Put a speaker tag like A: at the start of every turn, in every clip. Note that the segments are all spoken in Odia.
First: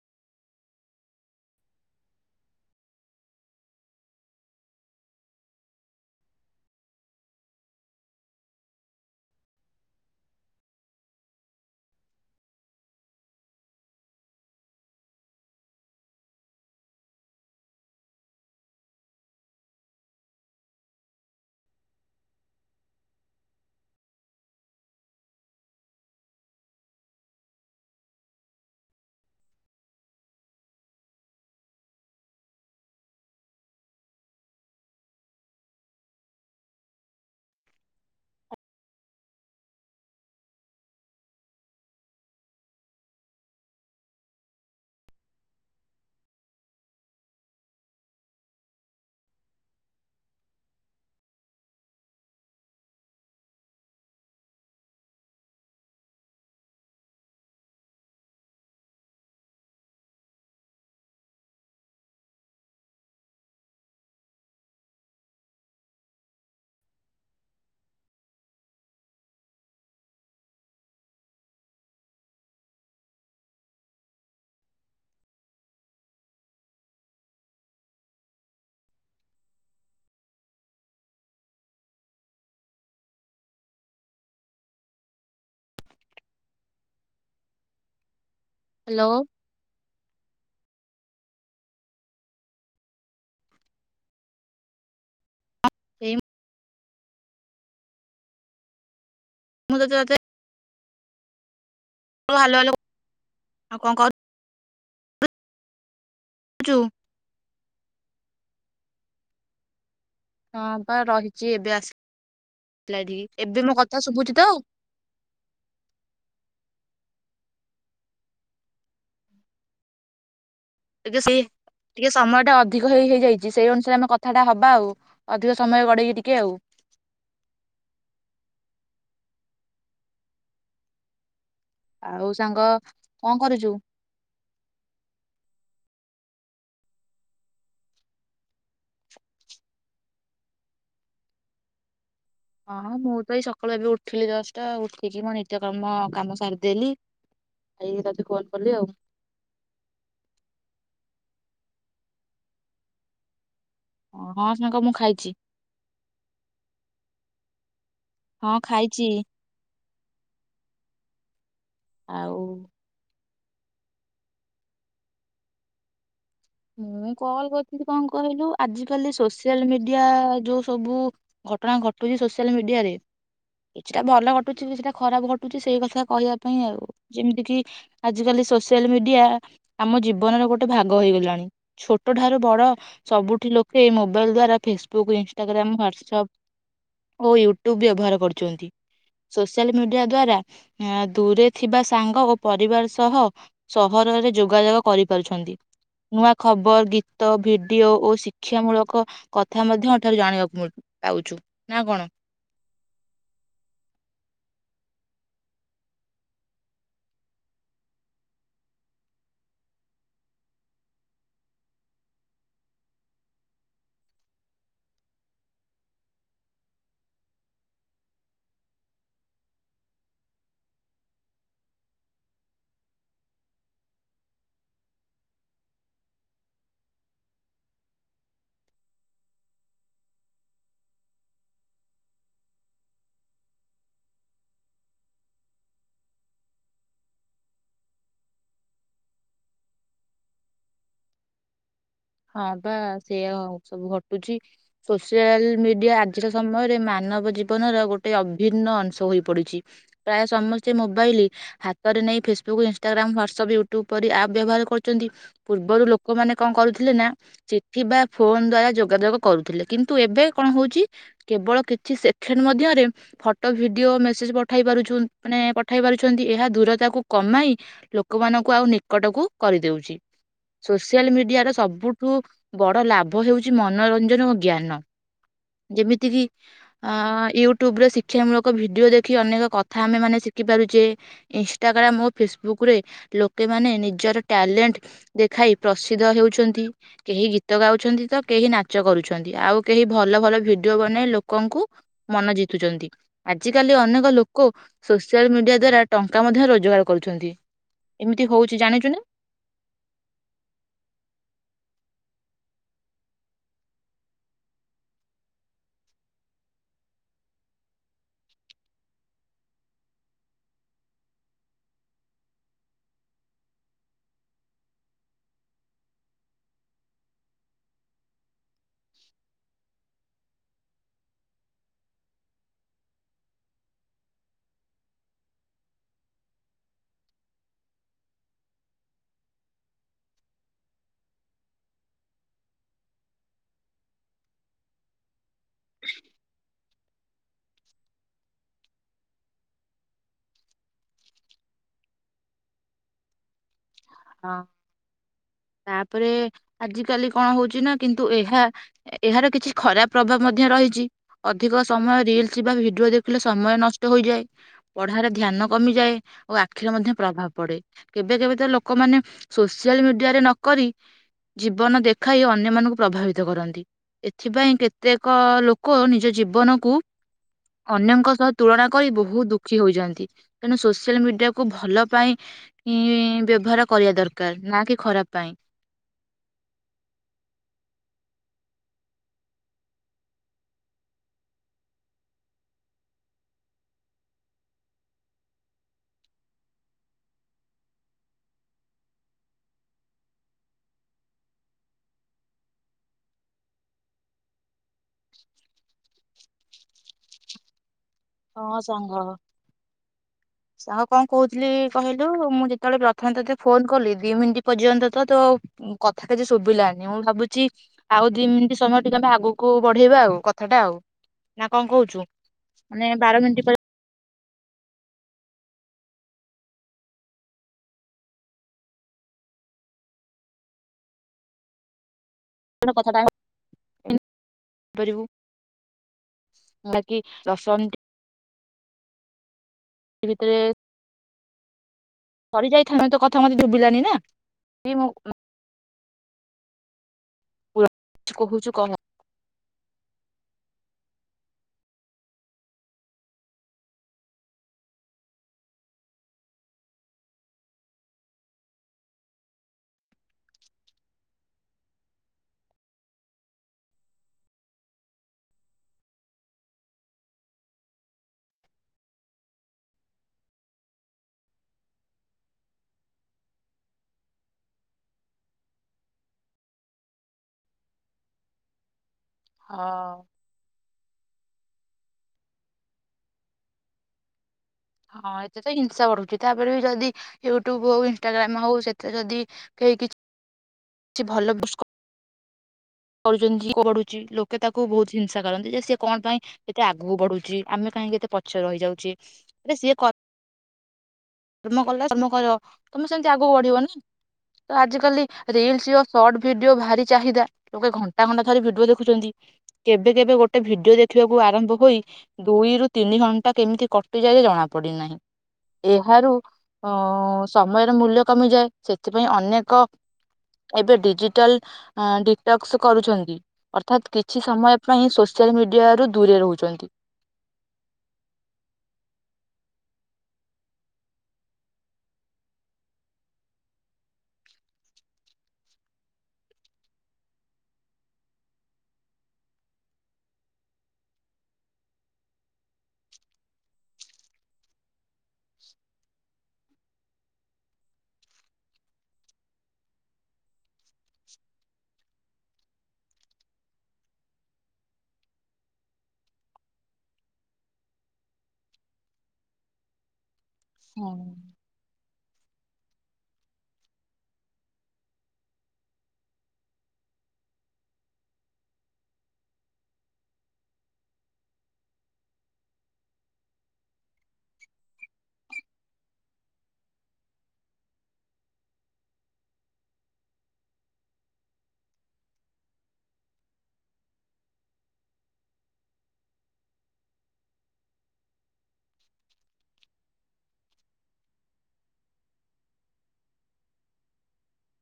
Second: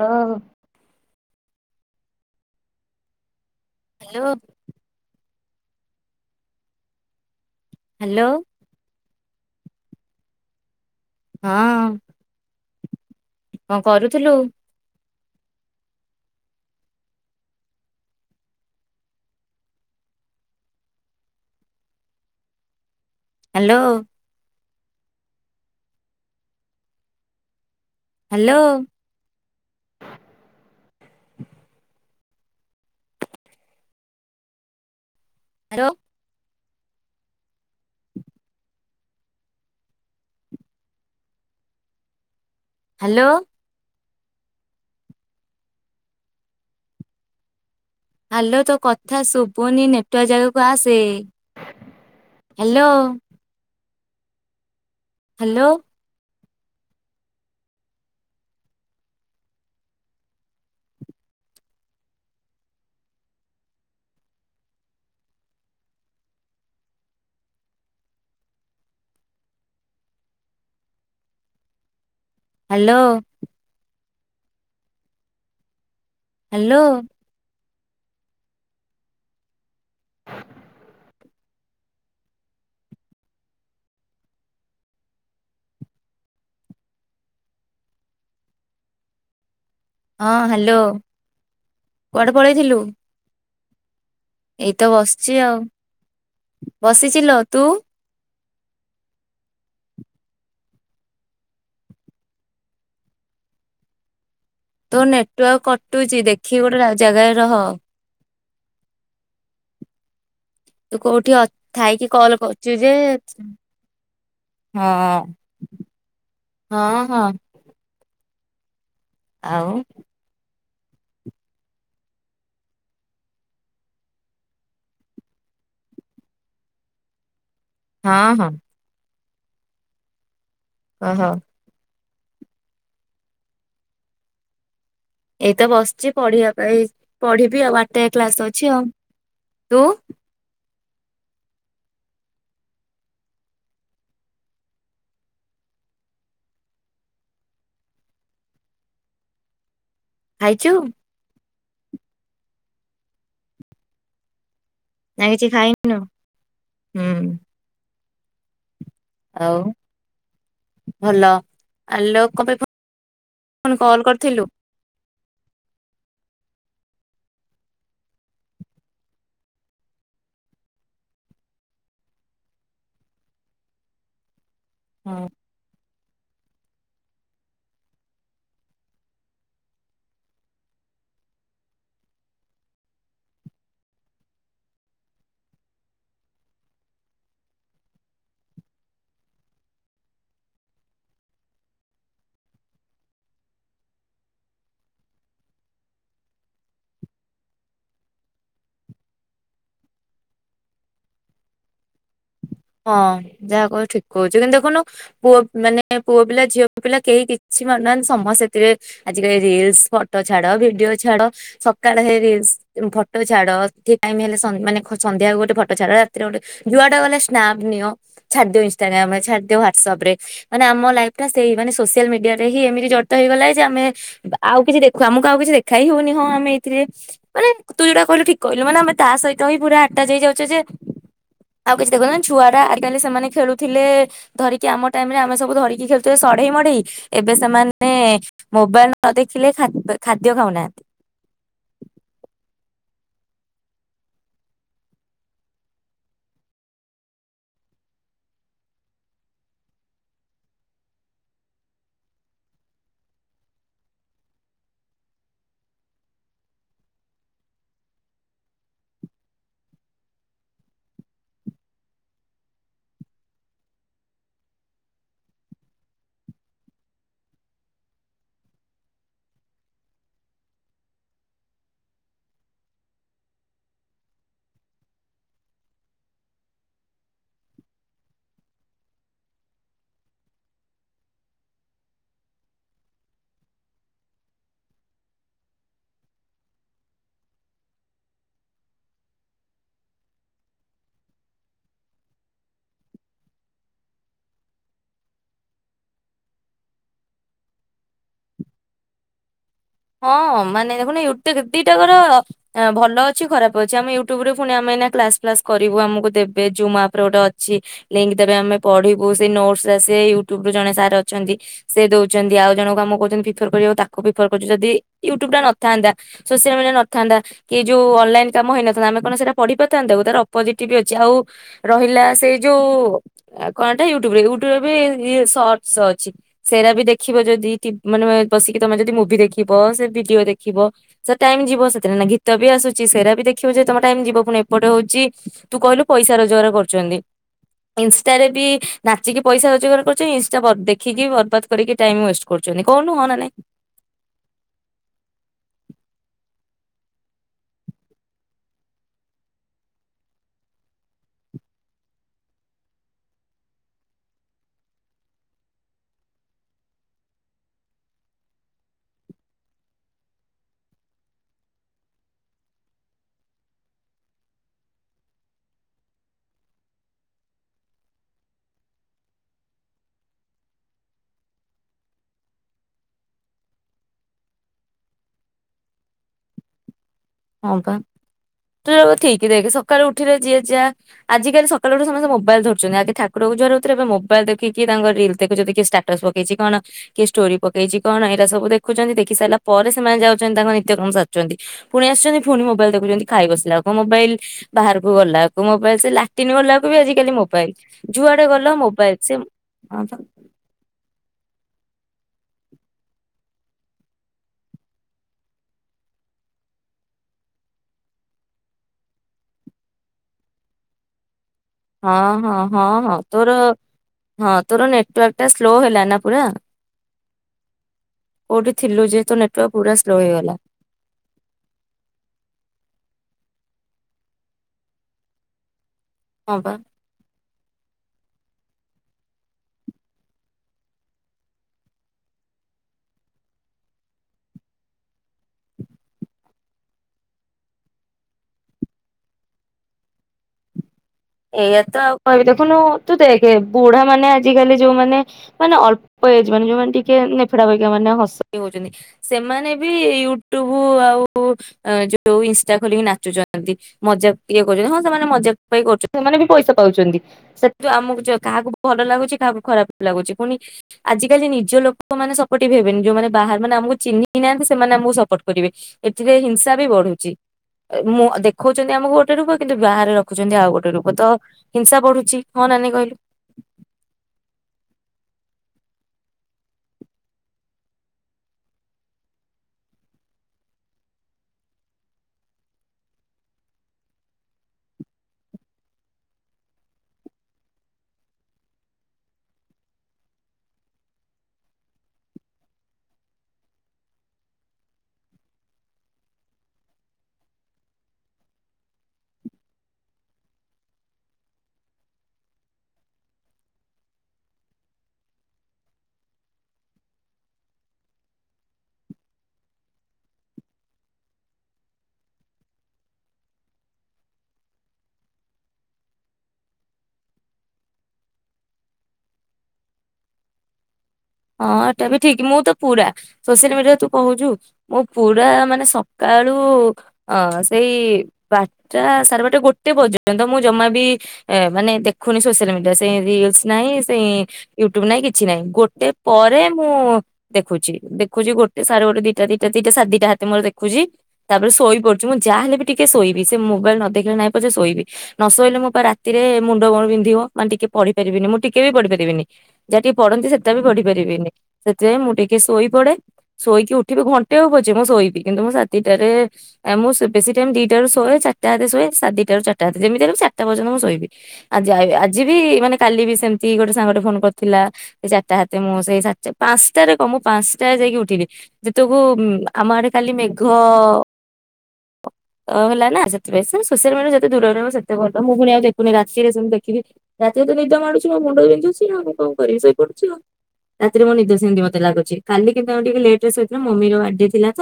A: ହଁ ହାଲୋ ହାଲୋ ହଁ କଣ କରୁଥିଲୁ hello hello hello hello hello ତୋ କଥା ଶୁଭୁନି ନେଟୱାର୍କ ଜାଗାକୁ ଆସେ hello. Hello hello hello
B: hello
A: ହଁ ହାଲୋ କୁଆଡେ ପଳେଇଥିଲୁ ଏଇତ ବସିଛି ଆଉ
B: ଏଇ
A: ବସିଚିଲୋ ତୁ
B: ମୁଁ ତୋତେ ତୋତେ ହାଲୋ ହାଲୋ ଆଉ କଣ କହୁ
A: ତୋ ନେଟୱାର୍କ କଟି କଟୁଛିି ଦେଖିକି
B: କରୁଛୁ?
A: ଗୋଟେ ଜାଗାରେ ରହ
B: ହଁ ବା
A: ତୁ କୋଉଠି ଅ
B: ରହିଛି ଏବେ ଆସିଲା
A: ଥାଇକି କଲ କରୁଛୁ ଯେ
B: ଏଠିକି ଏବେ ମୋ କଥା ଶୁଭୁଛି ତ
A: ହଁ ହଁ ହଁ- ହଁ ଆଉ
B: ଟିକେ ସେଇ ଟିକେ ସମୟ ଟା ଅଧିକ ହେଇ ହେଇଯାଇଛି ସେଇ ଅନୁସାରେ ଆମେ କଥାଟା ହବା ଆଉ ଅଧିକ ସମୟ ଗଡେଇକି ଟିକେ ଆଉ
A: ହଁ ହଁ ଓ ହୋ
B: ଆଉ ସାଙ୍ଗ କଣ କରୁଛୁ
A: ଏଇତ ବସିଛି ପଢିବା ପାଇଁ ପଢିବି ଆଉ ବାରଟା ଯାଏଁ କ୍ଲାସ ଅଛି ଆଉ ତୁ।
B: ହଁ ହଁ ମୁଁ ତ ଏଇ ସକାଳୁ ଏବେ ଉଠିଲି ଦଶଟା ଉଠିକି ମୁଁ ନିତ୍ୟ କାମ କାମ ସାରିଦେଲି ଆଇକି ତତେ ଫୋନ କଲି ଆଉ
A: ଖାଇଛୁ
B: ଓହୋ
A: ନା କିଛି ଖାଇନନୁ ହୁଁ
B: ହଁ ଖାଇଛି
A: ଆଉ ଭଲ ଆଲୋକ
B: ଆଉ
A: କଣ ପା ପୁଣି କଲ୍ କରିଥିଲୁ
B: ମୁଁ କଲ କରିଥିଲ କଣ କହିଲୁ ଆଜି କାଲି ସୋସିଆଲ ମିଡିଆ ଯୋଉ ସବୁ ଘଟଣା ଘଟୁଛି ସୋସିଆଲ ମିଡିଆରେ କିଛିଟା ଭଲ ଛି ସେଟା ଖରାପ ଘଟୁଛି ସେଇ କଥା କହିବା ପାଇଁ ଆଉ ଯେମିତି କିି ଆଜିକାଲି ସୋସିଆଲ ମିଡିଆ ଆମ ଜୀବନର ଗୋଟେ ଭାଗ ହେଇଗଲାଣି ଛୋଟ ଠାରୁ ବଡ ସବୁଠି ଲୋକେ ଏଇ ମୋବାଇଲ ଦ୍ଵାରା ଫେସବୁକ୍ ଇନଷ୍ଟାଗ୍ରାମ ହ୍ଵାଟସଆପ୍ ଓ ୟୁଟ୍ୟୁବ ବ୍ୟବହାର କରୁଛନ୍ତି ସୋସିଆଲ ମିଡିଆ ଦ୍ଵାରା ଦୂରେ ଥିବା ସାଙ୍ଗ ଓ ପରିବାର ସହ ସହରରେ ଯୋଗାଯୋଗ କରିପାରୁଛନ୍ତି। ନୂଆ ଖବର ଗୀତ ଭିଡିଓ ଓ ଶିକ୍ଷା ମୂଳକ କଥା ମଧ୍ୟ ଏଠାରୁ ଜାଣିବାକୁ ପାଉଛୁ ନା କଣ?
A: ହଁ ଯାହା କହି ଠିକ କହୁଚୁ କିନ୍ତୁ ଦେଖୁନୁ ପୁଅ ମାନେ ପୁଅପିଲା ଝିଅପିଲା କେହି କିଛି ମାନୁନାହାନ୍ତି ସମସ୍ତେ ସେଥିରେ ଆଜିକାଲି ରିଲସ ଫଟୋ ଛାଡ ଭିଡିଓ ଛାଡ ସକାଳେ ହେଇ ରିଲସ୍ ଉଁ ଫଟୋ ଛାଡ ସେଠି ଟାଇମ ହେଲେ ସଂ ମାନେ ଖ-ସନ୍ଧ୍ୟାକୁ ଗୋଟେ ଫଟୋ ଛାଡ ରାତିରେ ଗୋଟେ ଯୁଆଡେ ଗଲେ ସ୍ ସ୍ନାପ୍ ନିଅ ଛାଡି ଦିଅ ଇନଷ୍ଟାଗ୍ରାମରେ ଛାଡି ଦିଅ ହ୍ୱାଟ୍ସଆପରେ ମାନେ ଆମ ଲାଇଫଟା ସେଇ ମାନେ ସୋସିଆଲ ମିଡିଆରେ ହିଁ ଏମିତି ଜଡିତ ହେଇଗଲା ଯେ ଆମେ ଆଉ କିଛି ଦେଖୁ ଆମକୁ ଆଉ କିଛି ଦେଖା ହିଁ ହଉନି ହଁ ଆମେ ଏଇଥିରେ ମାନେ ତୁ ଯୋଉଟା କହିଲୁ ଠିକ କହିଲୁ ମାନେ ଆମେ ତା ସହିତ ହିଁ ପୁରା ଆଟାଚ ହେଇଯାଉଚେ ଯେ ଆଉ କିଛି ଦେଖା ଛୁଆରା ଆଜିକାଲି ସେମାନେ ଖେଳୁଥିଲେ ଧରିକି ଆମ ଟାଇମରେ ଆମେ ସବୁ ଧରିକି ଖେଳୁଥିଲେ ସଢେଇ ମଢେଇ ଏବେ ସେମାନେ ମୋବାଇଲ ନ ଦେଖିଲେ ଖାଦ ଖାଦ୍ୟ ଖାଉନାହାନ୍ତି।
B: ହଁ ପା ସେୟା ସବୁ ଘଟୁଚି ସୋସିଆଲ ମିଡିଆ ଆଜିର ସମୟରେ ମାନବ ଜୀବନର ଗୋଟେ ଅଭିନ୍ନ ଅଂଶ ହୋଇ ପଡିଛି ପ୍ରାୟ ସମସ୍ତେ ମୋବାଇଲି ହାତରେ ନେଇ ଫେସବୁକ୍ ଇନଷ୍ଟାଗ୍ରାମ୍ ହ୍ୱାଟସଆପ୍ ୟୁଟ୍ୟୁବ ପରି ଆପ୍ ବ୍ୟବହାର କରୁଚନ୍ତି ପୂର୍ବରୁ ଲୋକମାନେ କଣ କରୁଥି ଥିଲେ ନା ଚିଠି ବା ଫୋନ ଦ୍ଵାରା ଯୋଗାଯୋଗ କରୁଥିଲେ କିନ୍ତୁ ଏବେ କଣ ହୋଉଚି କେବଳ କିଛି ସେଖେଣ୍ଡ୍ ମଧ୍ୟରେ ଫଟୋ ଭିଡିଓ ମେସେଜ ପଠାଇପାରୁଛୁ ମାନେ ପଠାଇପାରୁଛନ୍ତି ଏହା ଦୂରତାକୁ କମାଇ ଲୋକମାନଙ୍କୁ ଆଉ ନିକଟକୁ କରିଦେଉଚି ସୋସିଆଲ ମିଡିଆର ସବୁଠୁ ବଡ଼ ଲାଭ ହେଉଚି ମନୋରଞ୍ଜନ ଓ ଜ୍ଞାନ ଯେମିତିକି ଅ ୟୁଟ୍ୟୁବରେ ଶିକ୍ଷା ମୂଳକ ଭିଡ଼ିଓ ଦେଖି ଅନେକ କଥା ଆମେମାନୋନ ଶିଖିପାରୁଚେ ଇନଷ୍ଟାଗ୍ରାମ୍ ଓ ଫେସବୁକ୍ରରେ ଲୋକେମାନେ ନିଜର ଟ୍ୟାଲେଣ୍ଟ ଦେଖାଇ ପ୍ରସିଦ୍ଧ ହେଉଛ ନ୍ତି କେହି ଗୀତ ଗାଉଛନ୍ତି ତ କେହି ନାଚ କରୁଛନ୍ତି ଆଉ କେହି ଭଲ ଭଲ ଭିଡିଓ ବନେଇ ଲୋକଙ୍କୁ ମନ ଜିତୁଚନ୍ତି ଆଜିକାଲି ଅନେକ ଲୋକ ସୋସିଆଲ ମିଡିଆ ଦ୍ଵାରା ଟଙ୍କା ମଧ୍ୟ ରୋଜଗାର କରୁଛନ୍ତି ଏମିତି ହୋଉଚି ଜାଣିଚୁ ନା।
A: ହଁ ମାନେ ଦେଖୁନୁ ୟୁଟିକ ଦିଟାକର ଭଲ ଅଛି ଖରାପ ଅଛି ଆମେ ୟୁଟ୍ୟୁବରେ ପୁଣି ଆମେ କ୍ଲାସ ଫ୍ଲାସ କରିବୁ ଆମକୁ ଦେବେ ଜୁମ୍ ଆପର ଗୋଟେ ଅଛି ଲିଙ୍କ୍ ଦେବେ ଆମେ ପଢିବୁ ସେ ନୋଟସରା ସେ ୟୁଟୁବରୁ ଜଣେ ସାର୍ ଅଛନ୍ତି ସେ ଦୋଉଚନ୍ତି ଆଉ ଜଣକ ଆମକୁ କୋହୁଚନ୍ତି ପ୍ରିଫର କରିବାକୁ ତାକୁ ବି ପ୍ରିଫର କରୁଚୁ ଯଦି ୟୁଟ୍ୟୁବଟା ନଥାନ୍ତା ସୋସିଆଲ ମିଡିଆ ନଥାନ୍ତା କି ଯୋଉ ଅନଲାଇନ କାମ ହେଇନଥାନ୍ତା ଆମେ କଣ ସେରା ପଢି ପାଇଥାନ୍ତେ ତାକୁ ତାର ଅପୋଜିଟି ବି ଅଛି ଆଉ ରହିଲା ସେଇ ଯୋଉ ଆ କଣଟା ୟୁଟ୍ୟୁବରେ ୟୁଟ୍ୟୁବରେ ବି ଇଏ ସଟସ ଅଛି ସେରା ବି ଦେଖିବ ଯଦି ଟି ମାନେ ବସିକି ତମେ ଯଦି ମୁଭି ଦେ ଦେଖିବ ସେ ଭିଡିଓ ଦେଖିବ ସେ ଟାଇମ ଯିବ ସେଥିରେ ନା ଗୀତ ବି ଆସୁଚି ସେରା ବି ଦେଖିବ ଯଦି ତମ ଟାଇମ ଯିବ ପୁଣି ଏପଟେ ହୋଉଚି ତୁ କହିଲୁ ପଇସା ରୋଜଗାର କରଚନ୍ତି। ଇନଷ୍ଟାରେ ବି ନାଚିକି ପଇସା ରୋଜଗାର କରୁଚଇଁ ଇନଷ୍ଟା ବ ଦେଖିକି ବର୍ବାଦ କରିକି ଟାଇମ ୱେଷ୍ଟ କରୁଚନ୍ତି କହୁନୁ ହଁ ନା ନାଇଁ।
B: ହଁ ତାପରେ ଆଜିକାଲି କଣ ହୋଉଚି ନା କିନ୍ତୁ ଏହା ଏହାର କିଛି ଖରାପ ପ୍ରଭାବ ମଧ୍ୟ ରହିଚି ଅଧିକ ସମୟ ରିଲସ ବା ଭିଡିଓ ଦେଖିଲେ ସମୟ ନଷ୍ଟ ହୋଇଯାଏ ପଢାରେ ଧ୍ୟାନ କମିଯାଏ ଓ ଆଖିର ମଧ୍ୟ ପ୍ରଭାବ ପଡେ କେବେ କେବେ ତ ଲୋ କମାନେ ସୋସିଆଲ ମିଡିଆରେ ନକରି ଜୀବନ ଦେଖାଇ ଅନ୍ୟମାନଙ୍କୁ ପ୍ରଭାବିତ କରନ୍ତି ଏଥିପାଇଁ କେତେକ ଲୋକ ନିଜ ଜୀବନକୁ ଅନ୍ୟଙ୍କ ସହ ତୁଳନା କରି ବୋହୁତ ଦୁଃଖୀ ହୋଇଯାଆନ୍ତି ତେଣୁ ସୋସିଆଲ ମିଡିଆକୁ ଭଲ ପାଇଁ ବ୍ୟ ଭରା କରିବା ଦରକାର ନା କି ଖରାପ ପାଇଁ
A: ହଁ ପା ତୁ ଯୋଉ ଠିକି ଦେଖେ ସକାଳୁ ଉଠିଲେ ଯିଏ ଯାଆ ଆଜିକାଲି ସକାଳୁ ଉଠି ସମସ୍ତେ ମୋବାଇଲ ଧରୁଚନ୍ତି ଆଗେ ଠାକୁରଙ୍କୁ ଜୁହାରଥୁଲେ ଏବେ ମୋବାଇଲ ଦେଖିକି ତାଙ୍କ ରିଲ ଦେଖୁଚନ୍ତି କିଏ ଷ୍ଟାଟସ ପକେଇଚି କଣ କିଏ ଷ୍ଟୋରି ପକେଇଚି କଣ ଏରା ସବୁ ଦେଖୁଚନ୍ତି ଦେଖିସାଇଲା ପରେ ସେମାନେ ଯାଉଚନ୍ତି ତାଙ୍କ ନିତ୍ୟ କାମ ସାରୁଚନ୍ତି। ପୁଣି ଆସଚନ୍ତି ପୁଣି ମୋବାଇଲ ଦେଖୁଚନ୍ତି ଖାଇ ବସିଲାକୁ ମୋବାଇଲ ବାହାରକୁ ଗଲାକୁ ମୋବାଇଲ ସେ ଲାଟିନ୍ ଗଲାକୁ ବି ଆଜିକାଲି ମୋବାଇଲ। ଯୁଆଡେ ଗଲ
B: ହଁ
A: ମୋବାଇଲ
B: ସାଙ୍ଗ
A: ସେ
B: ସାଙ୍ଗ କଣ କହୁଥିଲି କହିଲୁ ମୁଁ ଯେତେବେଳେ ପ୍ରଥମେ ତୋତେ ଫୋନ କଲି ଦି ମିନିଟ୍ ପର୍ଯ୍ୟନ୍ତ ତ ତୋ କଥା କିଛି ଶୁଭିଲାନି ମୁଁ ଭାବୁଚି ଆଉ ଦି ମିନଟି ସମୟ ଟିକେ ଆମେ ଆଗକୁ ବଢେଇବା ଆଉ କଥାଟା ଆଉ। ନା କଣ
A: ହଁ
B: କହୁଛୁ
A: ହଁ ହଁ ହଁ
B: ମାନେ
A: ହଁ
B: ବାର
A: ତୋର
B: ମିନିଟ୍
A: ହଁ ତୋର ନେଟୱାର୍କଟା ସ୍ଲୋ ହେଲା ନା ପୁରା କୋଉଠି ଥିଲୁ ଯେ ତୋ ନେଟୱାର୍କ ପୂର ସ୍ଲୋ ହେଇଗଲା।
B: [unintelligible] କଥାଟା [inaudible] ପାରିବୁ।
A: ହଁ ବା।
B: ବାକି ଦଶ ମିନଟ୍ ଟି ଭିତରେ ସରି ଯାଇଥାନ୍ତୁ ତୋ କଥା ମତେ ଶୁବିଲାନି ନା ମୁ ମୋ ପୁରା କହୁଚୁ କହ
A: ଏଇଆ ତ ଆଉ କହି ଦେଖୁନୁ ତୁ ଦେଖେ ବୁଢାମାନେ ଆଜିକାଲି ଯୋଉମାନେ ମାନେ ଅଳ୍ପ ଏଜ ମାନେ ଯୋଉମାନେ ଟିକେ ନେଫିଡା ବାକିଆ ମାନେ ହସ୍ ହୋଉଚନ୍ତି ସେମାନେ ବି ୟୁଟ୍ୟୁବୁ ଆଉ ଯୋଉ ଇନଷ୍ଟା ଖୋଲିକି ନାଚୁଚନ୍ତି ମଜା ଇଏ କରୁଚନ୍ତି ହଁ ସେମାନେ ମଜାକ ପାଇଁ କରୁଚନ୍ ସେମାନେ ବି ପଇସା ପାଉଚନ୍ତି ସେଥୁ ଆମକୁ ଯ କାହାକୁ ଭଲ ଲାଗୁଚି କାହାକୁ ଖରାପ ଲାଗୁଚି ପୁଣି ଆଜିକାଲି ନିଜ ଲୋକମାନେ ସପୋର୍ଟିଭ ହେବେନି ଯୋଉମାନେ ବାହାର ମାନେ ଆମକୁ ଚିହ୍ନି ନାହାନ୍ତି ସେମାନେ ଆମକୁ ସପୋର୍ଟ କରିବେ ଏଥିରେ ହିଂସା ବି ବଢୁଚି ଅ ମୁଁ ଅ ଦେଖୋଉଚନ୍ତି ଆମକୁ ଗୋ ଗୋଟେ ରୂପ କିନ୍ତୁ
B: ହଁ
A: ବାହାରେ ରଖୁଚନ୍ତି ଆଉ ଗୋଟ ରୂ ତ ହିଂସା ବଢୁଚି ହଁ ନାଇଁ କହିଲୁ?
B: ହଁ ଏଥରେ ତ ହିଂସା ବଢୁଚି ତାପରେ ବି ଯଦି ୟୁଟ୍ୟୁବୁ ହୋଉ ଇନଷ୍ଟାଗ୍ରାମ ହୋଉ ସେଥିରେ ଯଦି କେହି କିଚ୍ ଛି ଭଲ କ କରୁଚନ୍ତି କଢୁଚି ଲୋକେ ତାକୁ ବୋହୁତ ହିଂସା କରନ୍ତି ଯେ ସିଏ କଣ ପାଇଁ ଏତେ ଆଗକୁ ବଢୁଚି ଆମେ କାହିଁକି ଏତେ ପଛରେ ରହିଯାଉଛି ସିଏ କର କର୍ମ କଲା କର୍ମ କର ତମେ ସେମିତି ଆଗକୁ ବଢିବନି ତ ଆଜିକାଲି ରିଲସ ଓ ସର୍ଟ ଭିଡିଓ ଭାରି ଚାହିଦା ଲୋକେ ଘଣ୍ଟା ଘଣ୍ଟା ଧରି ଭିଡିଓ ଦେଖୁଚନ୍ତି। କେବେ କେବେ ଗୋଟେ ଭିଡିଓ ଦେଖିବାକୁ ଆରମ୍ଭ ହୋଇ ଦୁଇରୁୁ ତିନି ଘଣ୍ଟା କେମତି କଟିଯାଏ ଯେ ଜଣା ପଡିନାହିଁ ଏଇଆ ହାରୁ ଅ ସମୟର ମୂଲ୍ୟ କମିଯାଏ। ସେଥିପାଇଁ ଅନେକ ଏବେ ଡିଜିଟାଲ ଡିଟକ୍ସ କରୁଛନ୍ତି ଅର୍ଥାତ କିଛି ସମୟ ପାଇଁ ସୋସିଆଲ ମିଡିଆ ରୁ ଦୂରେ ରହୁଚନ୍ତି।
A: ହଁ ଏଟା ବି ଠିକି ମୁଁ ତ ପୁରା ସୋସିଆଲ ମିଡିଆରେ ତୁ କହୁଚୁ ମୁଁ ପୁରା ମାନେ ସକାଳୁ ଅ ସେଇ ବାରଟା ସାଢେ ବରଟା ଗୋଟେ ପର୍ଯ୍ୟନ୍ତ ମୁଁ ଜମା ବି ମାନେ ଦେଖୁନି ସୋସିଆଲ ମିଡିଆ ସେଇ ରିଲସ ନାହିଁ ସେଇ ୟୁଟୁବ ନାହିଁ କିଛି ନାହିଁ ଗୋଟେ ପରେ ମୁଁ ଦେଖୁଚି ଦେଖୁଚି ଗୋଟେ ସାରେ ଗୋଟେ ଦିଟା ଦିଟା ଦିଟା ସାଦିଟା ହାତେ ମୋର ଦେଖୁଚି ତାପରେ ଶୋଇପଡୁଚି ମୁଁ ଯାହା ହେଲେ ବି ଟିକେ ଶୋଇବି ସେ ମୋବାଇଲ ନ ଦେଖିଲେ ନାହିଁ ପଛେ ଶୋଇବି ନ ଶୋଇଲେ ମୋ ରାତିରେ ମୁଣ୍ଡ କଣ ବିନ୍ଧିବ ମାନ ଟିକେ ପଢିପାରିବିନି ମୁଁ ଟିକେ ବି ପଢିପାରିବିନି ଯାହା ଟିକେ ପଢନ୍ତି ସେତ ପାରିବିନି ସେଥିପାଇଁ ମୁଁ ଟିକେ ଶୋଇପଡେ ଶୋଇକି ଉଠିବି ଘଣ୍ଟେ ହୋଉ ପଛେ ମୁଁ ଶୋଇବି କିନ୍ତୁ ମୁଁ ସାଢ ଦିଟାରେ ଆ ମୁଁ ସ-ବେଶୀ ଟାଇମ ଦିଟାରୁ ଶୋଏ ଚାରଟା ହାତେ ଶୋଏ ସାଦିଟାରୁ ଚାରଟା ହାତେ ଯେମିତି ହେଲେ ମୁଁ ଚାରଟା ପର୍ଯ୍ୟନ୍ତ ମୁଁ ଶୋଇବି ଆଜି ଆଇ ଆଜି ବି ମାନେ କାଲି ବି ସେମିତି ଗୋଟେ ସାଙ୍ଗଟେ ଫୋନ କରିଥିଲା ସେ ଚାରିଟା ହାତ ତେ ମୁଁ ସେଇ ସାଢ୍ ଚାର ପାଞ୍ଚଟାରେ କଁ ମୁଁ ପାଞ୍ଚଟାରେ ଯାଇକି ଉଠିଲି ଯେତକୁ ଉଁ ଆମ ଆଡେ କାଲି ମେଘ ଅ ହେଲା ନା ସେଥି ପାଇଁ ସେ ସୋସିଆଲ ମିଡିଆରୁ ଯେତେ ଦୂରରେ ରହିବୁ ସେତେ ଭଲ ମୁଁ ଫୁଣି ଆଉ ଦେଖୁନି ରାତିରେ ସେମତି ଦେଖିବି ରାତିକୁ ତ ନିଦ ମାଡୁଚି ମୋ ମୁଣ୍ଡ ବିନ୍ଧୁଚି ଆଉ ମୁଁ କଣ କରିବି ଶୋଇପଡୁଚି ଆଉ ରାତିରେ ମୋ ନିଦ ସେମିତି ମତେ ଲାଗୁଚି କାଲି କିନ୍ତୁ ଆଉ ଟିକେ ଲେଟରେ ଶୋଇଥିଲ ମମିର ବାଡେ ଥିଲା ତ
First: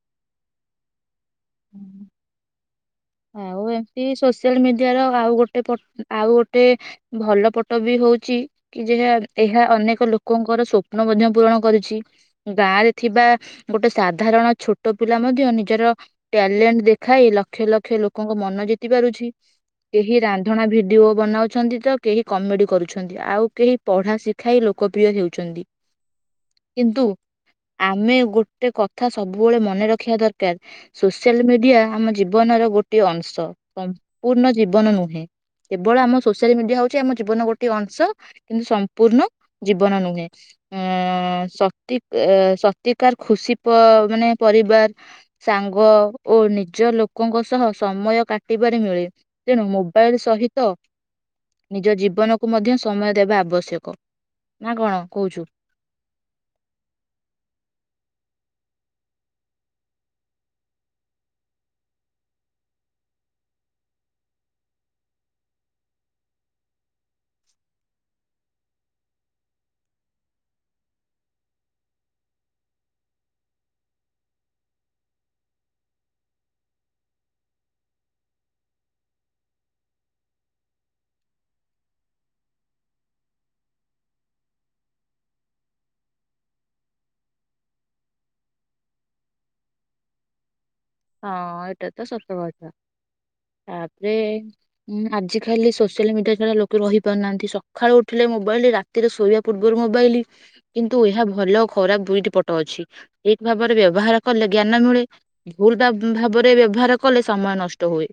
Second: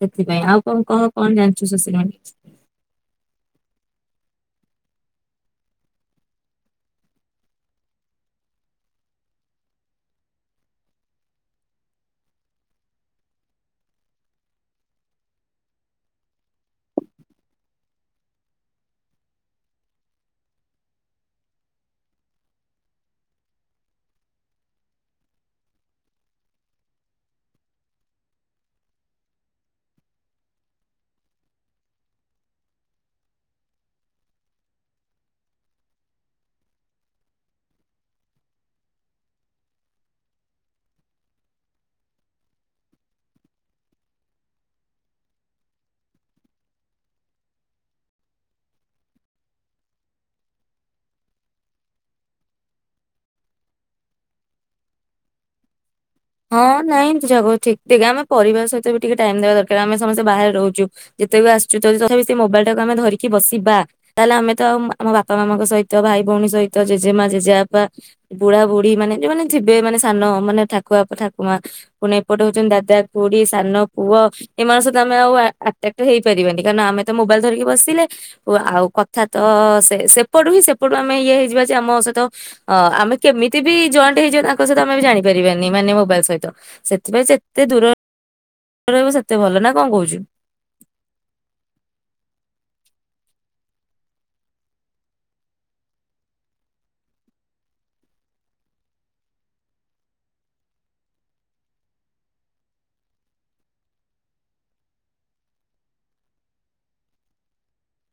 A: ସେଥିପାଇଁ ଆଉ କଣ କହ କଣ ଜା
B: ଆଉ ଏମିତି ସୋସି ସୋସିଆଲ ମିଡିଆର ଆଉ ଗୋଟେ ପ ଆଉ ଗୋଟେ ଭଲ ପଟ ବି ହୋଉଚି କି ଯେ ଯା ଏହା ଅନେକ ଲୋକଙ୍କର ସ୍ୱପ୍ନ ମଧ୍ୟ ପୂରଣ କରୁଛି ଗାଁରେ ଥିବା ଗୋଟେ ସାଧାରଣ ଛୋଟ ପିଲା ମଧ୍ୟ ନିଜର ଟ୍ୟାଲେଣ୍ଟ ଦେଖାଇ ଲକ୍ଷେ ଲକ୍ଷେ ଲୋକଙ୍କ ମନ ଜିତି ପାରୁଛି କେହି ରାନ୍ଧଣା ଭିଡିଓ ବନାଉଛନ୍ତି ତ କେହି କମେଡି କରୁଛନ୍ତି ଆଉ କେହି ପଢା ଶିଖାଇ ଲୋକପ୍ରିୟ ହେଉଛନ୍ତି କିନ୍ତୁ ଆମେ ଗୋଟେ କଥା ସବୁବେଳେ ମନେ ରଖିବା ଦରକାର ସୋସିଆଲ ମିଡିଆ ଆମ ଜୀବନର ଗୋଟଏ ଅଂଶ ସମ୍ପୂର୍ଣ୍ଣ ଜୀବନ ନୁହେଁ କେବଳ ଆମ ସୋସିଆଲ ମିଡିଆ ହଉଛି ଆମ ଜୀବନ ଗୋଟେ ଅଂଶ କିନ୍ତୁ ସମ୍ପୂର୍ଣ୍ଣ ଜୀବନ ନୁହେଁ ସତି କି ସତିକାର ଖୁସି ମାନେ ପରିବାର ସାଙ୍ଗ ଓ ନିଜ ଲୋକଙ୍କ ସହ ସମୟ କାଟିବାରେ ମିଳେ ତେଣୁ ମୋବାଇଲ ସହିତ ନିଜ ଜୀବନକୁ ମଧ୍ୟ ସମୟ ଦେବା ଆବଶ୍ୟକ।
A: ହଁ ନାଇଁ ଯକ ଠିକିକ ଆମେ ପରିବାର ସହିତ ବି ଟିକେ ଟାଇମ ଦେବା ଦରକାର ।ଆମେ ସମସ୍ତେ ବାହାରେ ରହୁଛୁ ଯେତେ ବି ଆସୁଛୁ ଯଦି ତଥାପି ସେ ମୋବାଇଲ ଟାକୁ ଆମେ ଧରିକି ବସିବା ତାହେଲେ ଆମେ ତ ଆଉ ଆମ ବାପା ମାମାଙ୍କ ସହିତ ଭାଇ ଭଉଣୀ ସହିତ ଜେଜେମା ଜେଜେବାପା ବୁଢା ବୁଢୀ ମାନେ ଯାନେ ଯିବେ ମାନେ ସାନ ମାନେ। ଆପ ଠାକୁମା ପୁଣି ଏପଟେ ହଉଛନ୍ତି ଦାଦା ଖୁଡି ସାନ ପୁଅ ଏମାନେ ସହିତ ଆମେ ଆଉ ଆଟ୍ରାଟ୍ ହେଇପାରିବାନି କାରଣ ଆମେ ତ ମୋବାଇଲ୍ ଧରିକି ବସିଲେ ଓ ଆଉ କଥା ତ ସେପଟୁ ହିଁ ସେପଟୁ ଆମେ ଇଏ ହେଇ ଯିବା ଯେ ଆମ ସହିତ ଆମେ କେମିତି ବି ଜଏଣ୍ଟ ହେଇ ଯିବା ତାଙ୍କ ସହିତ ଆମେ ଜାଣି ପାରିବାନି । ମାନେ ମୋବାଇଲ ସହିତ ସେଥିପାଇଁ ସେତେ ଦୂର ରହିବ ସେତେ ଭଲ ନା କଣ କହୁଛୁ?
B: ହଁ ଏଇଟା ତ ସତ କଥା ।ତାପରେ ଆଜିକାଲି ସୋସିଆଲ ମିଡିଆ ଛଡା ଲୋକ ରହି ପାରୁନାହାନ୍ତି। ସକାଳୁ ଉଠିଲେ ମୋବାଇଲ ରାତିରେ ଶୋଇବା ପୂର୍ବରୁ ମୋବାଇଲ କିନ୍ତୁ ଏହା ଭଲ ଆ ଖରାପ ଦୁଇଟି ପଟ ଅଛି ଠିକ ଭାବରେ ବ୍ୟବହାର କଲେ ଜ୍ଞାନ ମିଳେ। ଭୁଲଟା ଭାବରେ ବ୍ୟବହାର କଲେ ସମୟ ନଷ୍ଟ ହୁଏ।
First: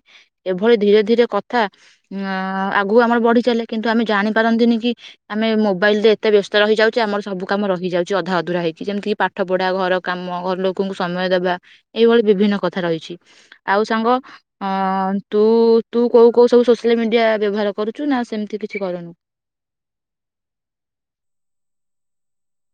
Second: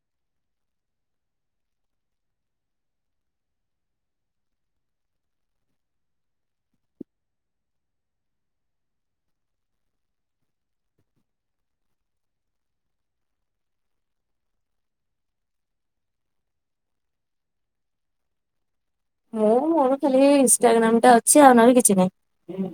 B: ଏଭଳି ଧୀରେ ଧୀରେ କଥା ଅ ଆଗୁ ଆମର ବଢି ଚାଲେ କିନ୍ତୁ ଆମେ ଜାଣିପାରନ୍ତିନି କି ଆମେ ମୋବାଇଲରେ ଏତେ ବ୍ୟସ୍ତ ରହିଯାଉଛେ ଆମର ସବୁ କାମ ରହିଯାଉଛି ଅଧା ଅଧୁରା ହେଇଛି ଯେମିତିକି ପାଠ ପଢା, ଘର କାମ, ଘର ଲୋକଙ୍କୁ ସମୟ ଦେବା, ଏଇଭଳି। ବିଭିନ୍ନ କଥା ରହିଛି ଆଉ ସାଙ୍ଗ ଅ ତୁ ତୁ କୋଉ କୋଉ ସବୁ ସୋସିଆଲ ମିଡିଆ ବ୍ୟବହାର କରୁଛୁ ନା ସେମିତି କି
A: ମୁଁ ମୋର ଖାଲି ଇନଷ୍ଟାଗ୍ରାମ ଟା ଅଛି ଆଉ ନହେଲେ କି ଛି ନାହିଁ।